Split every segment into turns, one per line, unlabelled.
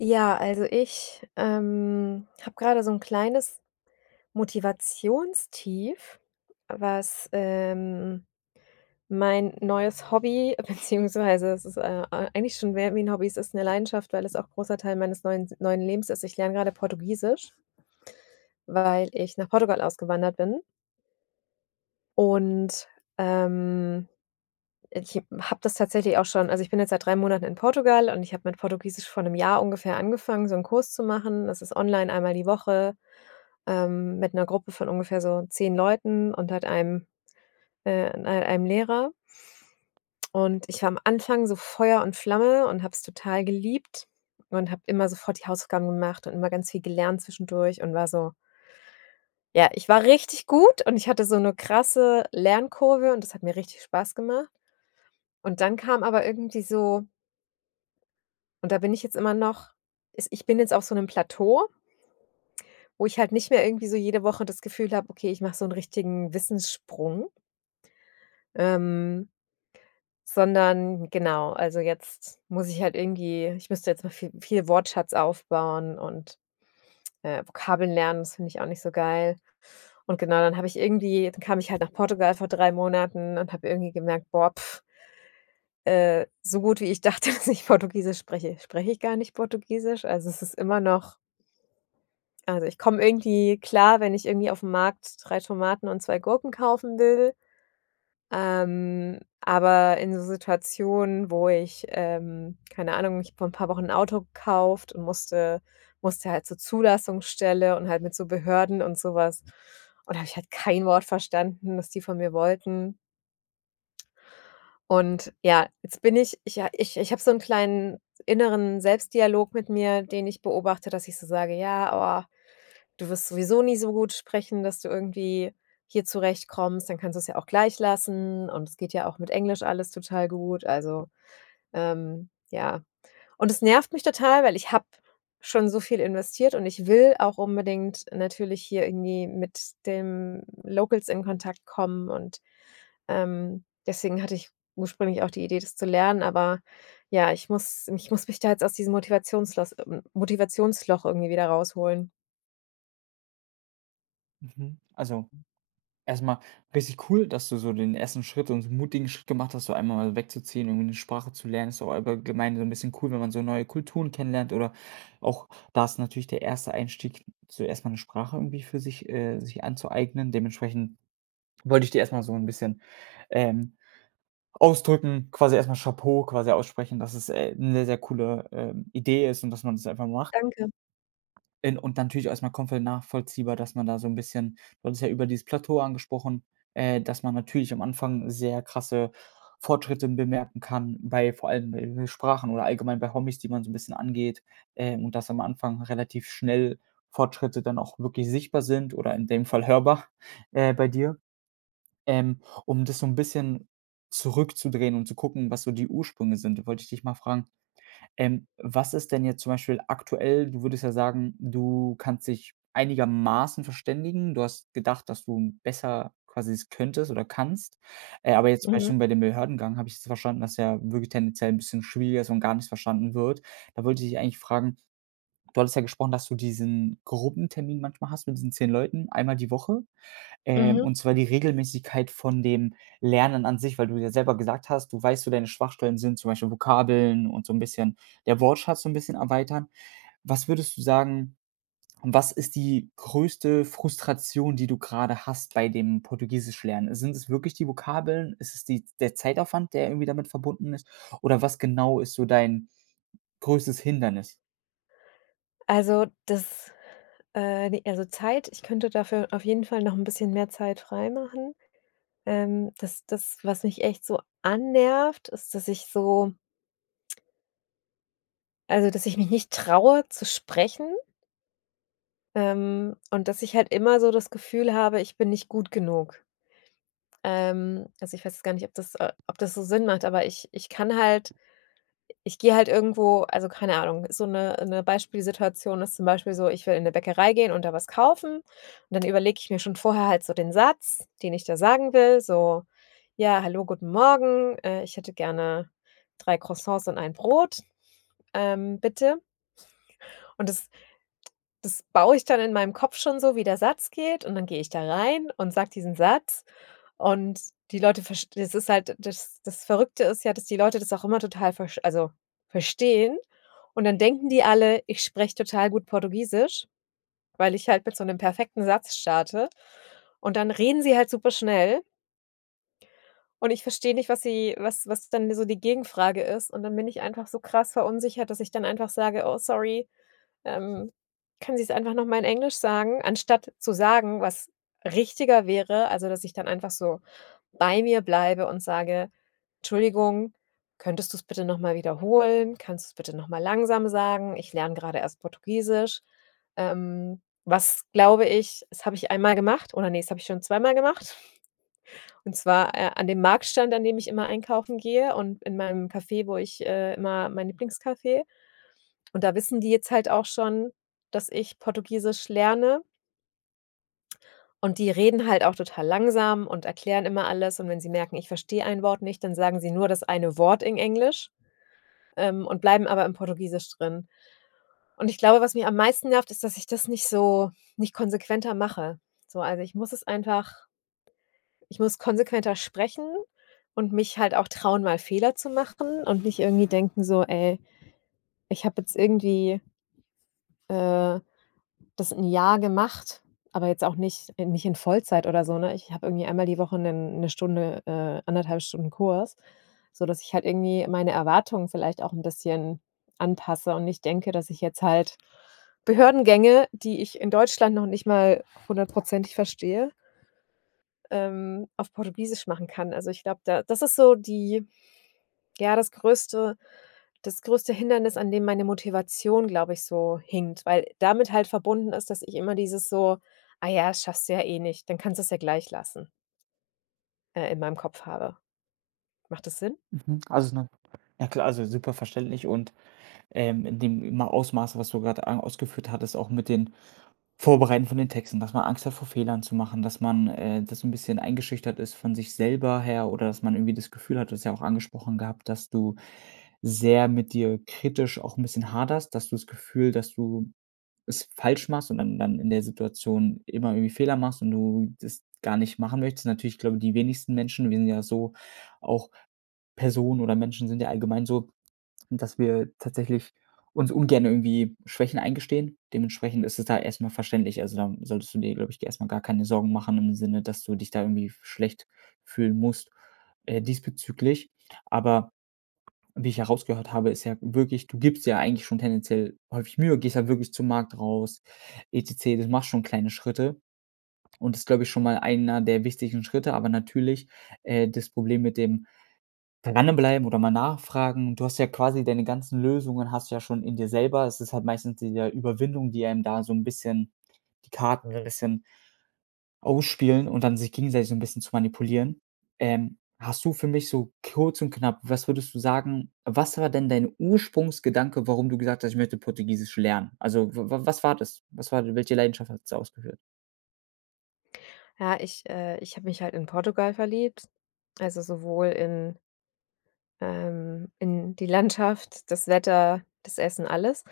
Ja, also ich habe gerade so ein kleines Motivationstief, was mein neues Hobby beziehungsweise es ist, ei eigentlich schon mehr wie 'n Hobby, es ist eine Leidenschaft, weil es auch großer Teil meines neuen Lebens ist. Ich lerne gerade Portugiesisch, weil ich nach Portugal ausgewandert bin und, ähm, ich habe das tatsächlich auch schon, also, ich bin jetzt seit 3 Monaten in Portugal und ich habe mit Portugiesisch vor einem Jahr ungefähr angefangen, so einen Kurs zu machen. Das ist online einmal die Woche mit einer Gruppe von ungefähr so 10 Leuten und halt einem Lehrer. Und ich war am Anfang so Feuer und Flamme und habe es total geliebt und habe immer sofort die Hausaufgaben gemacht und immer ganz viel gelernt zwischendurch und war so, ja, ich war richtig gut und ich hatte so eine krasse Lernkurve und das hat mir richtig Spaß gemacht. Und dann kam aber irgendwie so, und da bin ich jetzt immer noch, ist ich bin jetzt auf so einem Plateau, wo ich halt nicht mehr irgendwie so jede Woche das Gefühl habe: „Okay, ich mache so einen richtigen Wissenssprung.“ Ähm, Sondern genau, also jetzt muss ich halt irgendwie, ich müsste jetzt noch viel Wortschatz aufbauen und, Vokabeln lernen, das finde ich auch nicht so geil. Und genau, dann habe ich irgendwie, dann kam ich halt nach Portugal vor 3 Monaten und habe irgendwie gemerkt: „Boah, pf, so gut, wie ich dachte, dass ich Portugiesisch spreche, spreche ich gar nicht Portugiesisch.“ Also, es ist immer noch, also, ich komme irgendwie klar, wenn ich irgendwie auf dem Markt 3 Tomaten und 2 Gurken kaufen will. Aber in so Situationen, wo ich, keine Ahnung, ich habe vor ein paar Wochen ein Auto gekauft und musste halt zur Zulassungsstelle und halt mit so Behörden und sowas. Und da habe ich halt kein Wort verstanden, was die von mir wollten. Und ja, jetzt bin ich, ich habe so einen kleinen inneren Selbstdialog mit mir, den ich beobachte, dass ich so sage: „Ja, oh, du wirst sowieso nie so gut sprechen, dass du irgendwie hier zurechtkommst, dann kannst du es ja auch gleich lassen und es geht ja auch mit Englisch alles total gut. Also, ja.“ Und es nervt mich total, weil ich habe schon so viel investiert und ich will auch unbedingt natürlich hier irgendwie mit den Locals in Kontakt kommen, und, deswegen hatte ich ursprünglich auch die Idee, das zu lernen, aber ja, ich muss mich da jetzt aus diesem Motivationslos Motivationsloch irgendwie wieder rausholen.
Mhm. Also, erstmal mal richtig cool, dass du so den ersten Schritt und so einen mutigen Schritt gemacht hast, so einmal mal wegzuziehen und eine Sprache zu lernen. Ist auch allgemein so ein bisschen cool, wenn man so neue Kulturen kennenlernt oder auch da ist natürlich der erste Einstieg, so erstmal eine Sprache irgendwie für sich sich anzueignen. Dementsprechend wollte ich dir erstmal so ein bisschen, ähm, ausdrücken, quasi erstmal Chapeau quasi aussprechen, dass es, 'ne sehr, sehr coole, Idee ist und dass man das einfach macht.
Danke.
In und natürlich erstmal komplett nachvollziehbar, dass man da so ein bisschen du hattest ja über dieses Plateau angesprochen, dass man natürlich am Anfang sehr krasse Fortschritte bemerken kann bei vor allem bei Sprachen oder allgemein bei Hobbys, die man so ein bisschen angeht, und dass am Anfang relativ schnell Fortschritte dann auch wirklich sichtbar sind oder in dem Fall hörbar, bei dir. Ähm, Um das so ein bisschen zurückzudrehen und zu gucken, was so die Ursprünge sind, wollte ich dich mal fragen was ist denn jetzt zum Beispiel aktuell du würdest ja sagen, du kannst dich einigermaßen verständigen. Du hast gedacht, dass du besser quasi es könntest oder kannst. Aber jetzt zum
Mhm.
Beispiel bei dem Behördengang habe ich jetzt verstanden, dass ja wirklich tendenziell ein bisschen schwieriger ist und gar nicht verstanden wird. Da wollte ich dich eigentlich fragen, du hattest ja gesprochen, dass du diesen Gruppentermin manchmal hast mit diesen 10 Leuten, einmal die Woche?
Mhm.
Und zwar die Regelmäßigkeit von dem Lernen an sich, weil du ja selber gesagt hast, du weißt, so deine Schwachstellen sind zum Beispiel Vokabeln und so ein bisschen der Wortschatz so ein bisschen erweitern. Was würdest du sagen, was ist die größte Frustration, die du gerade hast bei dem Portugiesisch lernen? Sind es wirklich die Vokabeln? Ist es die der Zeitaufwand, der irgendwie damit verbunden ist? Oder was genau ist so dein größtes Hindernis?
Also, das ne, also Zeit, ich könnte dafür auf jeden Fall noch ein bisschen mehr Zeit freimachen. Das, was mich echt so annervt, ist, dass ich so, also, dass ich mich nicht traue zu sprechen, und dass ich halt immer so das Gefühl habe, ich bin nicht gut genug. Also, ich weiß jetzt gar nicht, ob das so Sinn macht, aber ich kann halt, ich gehe halt irgendwo, also, keine Ahnung, so eine 'ne Beispielsituation ist zum Beispiel so, ich will in eine Bäckerei gehen und da was kaufen und dann überlege ich mir schon vorher halt so den Satz, den ich da sagen will, so: „Ja, hallo, guten Morgen, ich hätte gerne 3 Croissants und ein Brot, bitte.“ Und das baue ich dann in meinem Kopf schon so, wie der Satz geht, und dann gehe ich da rein und sage diesen Satz, und die Leute verst das ist halt, das Verrückte ist ja, dass die Leute das auch immer total versch also, verstehen. Und dann denken die alle, ich spreche total gut Portugiesisch, weil ich halt mit so einem perfekten Satz starte, und dann reden sie halt super schnell und ich verstehe nicht, was sie was was dann so die Gegenfrage ist, und dann bin ich einfach so krass verunsichert, dass ich dann einfach sage: „Oh, sorry, ähm, kann sie es einfach noch mal in Englisch sagen“, anstatt zu sagen, was richtiger wäre, also, dass ich dann einfach so bei mir bleibe und sage: „Entschuldigung, könntest du es bitte noch mal wiederholen? Kannst du es bitte noch mal langsam sagen? Ich lerne gerade erst Portugiesisch.“ was, glaube ich, das habe ich einmal gemacht, oder, ne, das habe ich schon zweimal gemacht. Und zwar, an dem Marktstand, an dem ich immer einkaufen gehe, und in meinem Café, wo ich, immer, mein Lieblingscafé. Und da wissen die jetzt halt auch schon, dass ich Portugiesisch lerne, und die reden halt auch total langsam und erklären immer alles, und wenn sie merken, ich verstehe ein Wort nicht, dann sagen sie nur das eine Wort in Englisch, und bleiben aber im Portugiesisch drin. Und ich glaube, was mich am meisten nervt, ist, dass ich das nicht so nicht konsequenter mache. So, also, ich muss konsequenter sprechen und mich halt auch trauen, mal Fehler zu machen und nicht irgendwie denken so: „Ey, ich habe jetzt irgendwie, äh, Das ein Jahr gemacht, aber jetzt auch nicht in Vollzeit oder so, ne? Ich habe irgendwie einmal die Woche 'nen 'ne Stunde 1,5 Stunden Kurs, sodass ich halt irgendwie meine Erwartungen vielleicht auch 'n bisschen anpasse und nicht denke, dass ich jetzt halt Behördengänge, die ich in Deutschland noch nicht mal hundertprozentig verstehe, auf Portugiesisch machen kann. Also, ich glaube, da, das ist so die, ja, das größte, das größte Hindernis, an dem meine Motivation, glaube ich, so hinkt, weil damit halt verbunden ist, dass ich immer dieses so: „Ah ja, das schaffst du ja eh nicht, dann kannst du es ja gleich lassen“, in meinem Kopf habe. Macht das Sinn?“
Mhm, also, 'ne ja klar, also, super verständlich und in dem Ma Ausmaß, was du gerade a ausgeführt hattest, auch mit den Vorbereiten von den Texten, dass man Angst hat, vor Fehlern zu machen, dass man das ein bisschen eingeschüchtert ist von sich selber her oder dass man irgendwie das Gefühl hat du hast ja auch angesprochen gehabt, dass du sehr mit dir kritisch auch ein bisschen haderst, dass du das Gefühl dass du es falsch machst und dann in der Situation immer irgendwie Fehler machst und du das gar nicht machen möchtest. Natürlich, ich glaube, die wenigsten Menschen wir sind ja so auch Personen oder Menschen sind ja allgemein so dass wir tatsächlich uns ungern irgendwie Schwächen eingestehen. Dementsprechend ist es da erstmal verständlich. Also, da solltest du dir, glaube ich, erstmal gar keine Sorgen machen im Sinne, dass du dich da irgendwie schlecht fühlen musst, diesbezüglich. Aber wie ich herausgehört habe, ist ja wirklich du gibst ja eigentlich schon tendenziell häufig Mühe, gehst ja wirklich zum Markt raus et cetera. Du machst schon kleine Schritte und das ist, glaube ich, schon mal einer der wichtigen Schritte. Aber natürlich, das Problem mit dem Dranbleiben oder mal nachfragen. Du hast ja quasi deine ganzen Lösungen hast du ja schon in dir selber. Es ist halt meistens diese Überwindung, die einem da so ein bisschen die Karten so 'n bisschen ausspielen und dann sich gegenseitig so ein bisschen zu manipulieren. Hast du für mich so kurz und knapp, was würdest du sagen, was war denn dein Ursprungsgedanke, warum du gesagt hast: „Ich möchte Portugiesisch lernen?“ Also, w w was war das? Was war welche Leidenschaft hat es ausgeführt?
Ja, ich habe mich halt in Portugal verliebt, also sowohl in, in die Landschaft, das Wetter, das Essen, alles.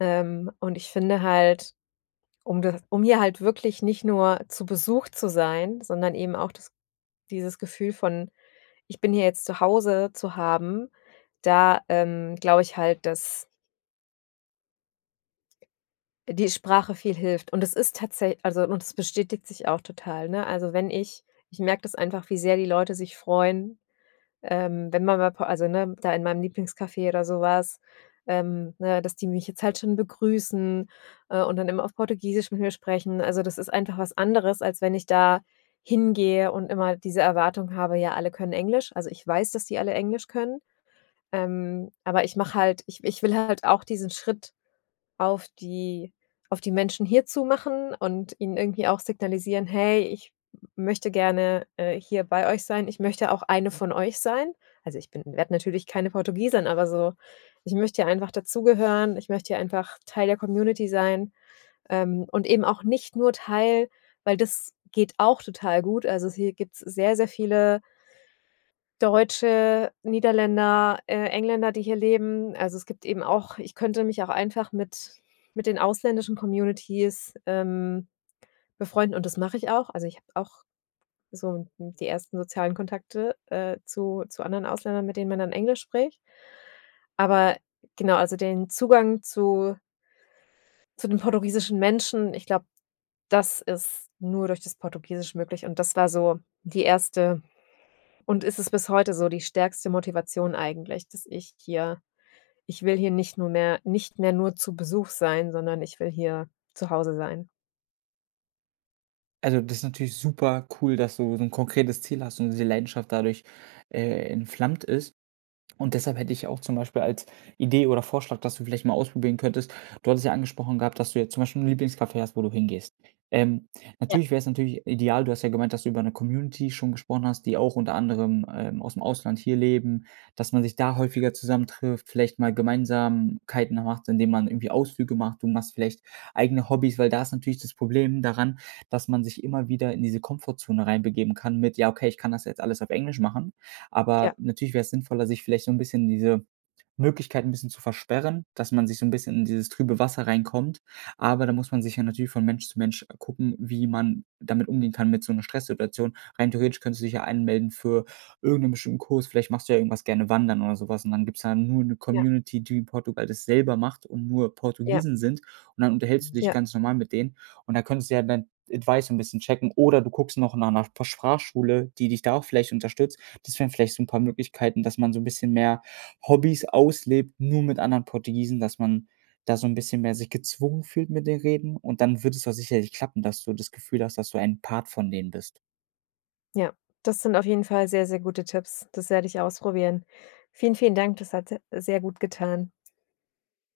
Und ich finde halt, um hier halt wirklich nicht nur zu Besuch zu sein, sondern eben auch das dieses Gefühl von, ich bin hier jetzt zu Hause, zu haben, da, glaube ich halt, dass die Sprache viel hilft. Und es ist tatsächlich, also, und es bestätigt sich auch total, ne? Also, wenn ich ich merke das einfach, wie sehr die Leute sich freuen, wenn man mal po also, ne, da in meinem Lieblingscafé oder sowas, ne, dass die mich jetzt halt schon begrüßen, und dann immer auf Portugiesisch mit mir sprechen. Also, das ist einfach was anderes, als wenn ich da hingehe und immer diese Erwartung habe, ja, alle können Englisch. Also, ich weiß, dass die alle Englisch können. Aber ich will halt auch diesen Schritt auf die auf die Menschen hierzu machen und ihnen irgendwie auch signalisieren: „Hey, ich möchte gerne, hier bei euch sein. Ich möchte auch eine von euch sein.“ Also, ich bin werde natürlich keine Portugiesin, aber so, ich möchte hier einfach dazugehören. Ich möchte hier einfach Teil der Community sein, und eben auch nicht nur Teil weil das geht auch total gut. Also, hier gibt's sehr, sehr viele Deutsche, Niederländer, Engländer, die hier leben. Also, es gibt eben auch, ich könnte mich auch einfach mit den ausländischen Communities, befreunden, und das mache ich auch. Also, ich habe auch so die ersten sozialen Kontakte, zu anderen Ausländern, mit denen man dann Englisch spricht. Aber genau, also den Zugang zu den portugiesischen Menschen, ich glaube, das ist nur durch das Portugiesisch möglich, und das war so die erste und ist es bis heute so die stärkste Motivation eigentlich, dass ich hier, ich will hier nicht mehr nur zu Besuch sein, sondern ich will hier zu Hause sein.
Also, das ist natürlich super cool, dass du so ein konkretes Ziel hast und diese Leidenschaft dadurch, äh, entflammt ist. Und deshalb hätte ich auch zum Beispiel als Idee oder Vorschlag, dass du vielleicht mal ausprobieren könntest du hattest ja angesprochen gehabt, dass du jetzt zum Beispiel 'n Lieblingscafé hast, wo du hingehst. Ähm,
Ja.
Natürlich wäre es natürlich ideal du hast ja gemeint, dass du über eine Community schon gesprochen hast, die auch unter anderem, aus dem Ausland hier leben, dass man sich da häufiger zusammentrifft, vielleicht mal Gemeinsamkeiten macht, indem man irgendwie Ausflüge macht. Du machst vielleicht eigene Hobbys, weil da ist natürlich das Problem daran, dass man sich immer wieder in diese Komfortzone reinbegeben kann mit: „Ja, okay, ich kann das jetzt alles auf Englisch machen.“ Aber
Ja,
natürlich wäre es sinnvoller, sich vielleicht so ein bisschen diese Möglichkeit ein bisschen zu versperren, dass man sich so ein bisschen in dieses trübe Wasser reinkommt. Aber da muss man sich ja natürlich von Mensch zu Mensch gucken, wie man damit umgehen kann mit so einer Stresssituation. Rein theoretisch könntest du dich ja anmelden für irgendeinen bestimmten Kurs. Vielleicht machst du ja irgendwas gerne wandern oder sowas und dann gibt's da nur eine
ja,
Community, die in Portugal das selber macht und nur
ja,
Portugiesen sind. Und dann unterhältst du dich
ja,
ganz normal mit denen und da könntest du ja dein Advice so 'n bisschen checken oder du guckst noch nach einer Sprachschule, die dich da auch vielleicht unterstützt. Das wären vielleicht so ein paar Möglichkeiten, dass man so ein bisschen mehr Hobbys auslebt, nur mit anderen Portugiesen, dass man da so ein bisschen mehr sich gezwungen fühlt mit den Reden und dann wird es doch sicherlich klappen, dass du das Gefühl hast, dass du ein Part von denen bist.
ja. Das sind auf jeden Fall sehr, sehr gute Tipps. Das werde ich ausprobieren. Vielen, vielen Dank. Das hat se sehr gut getan.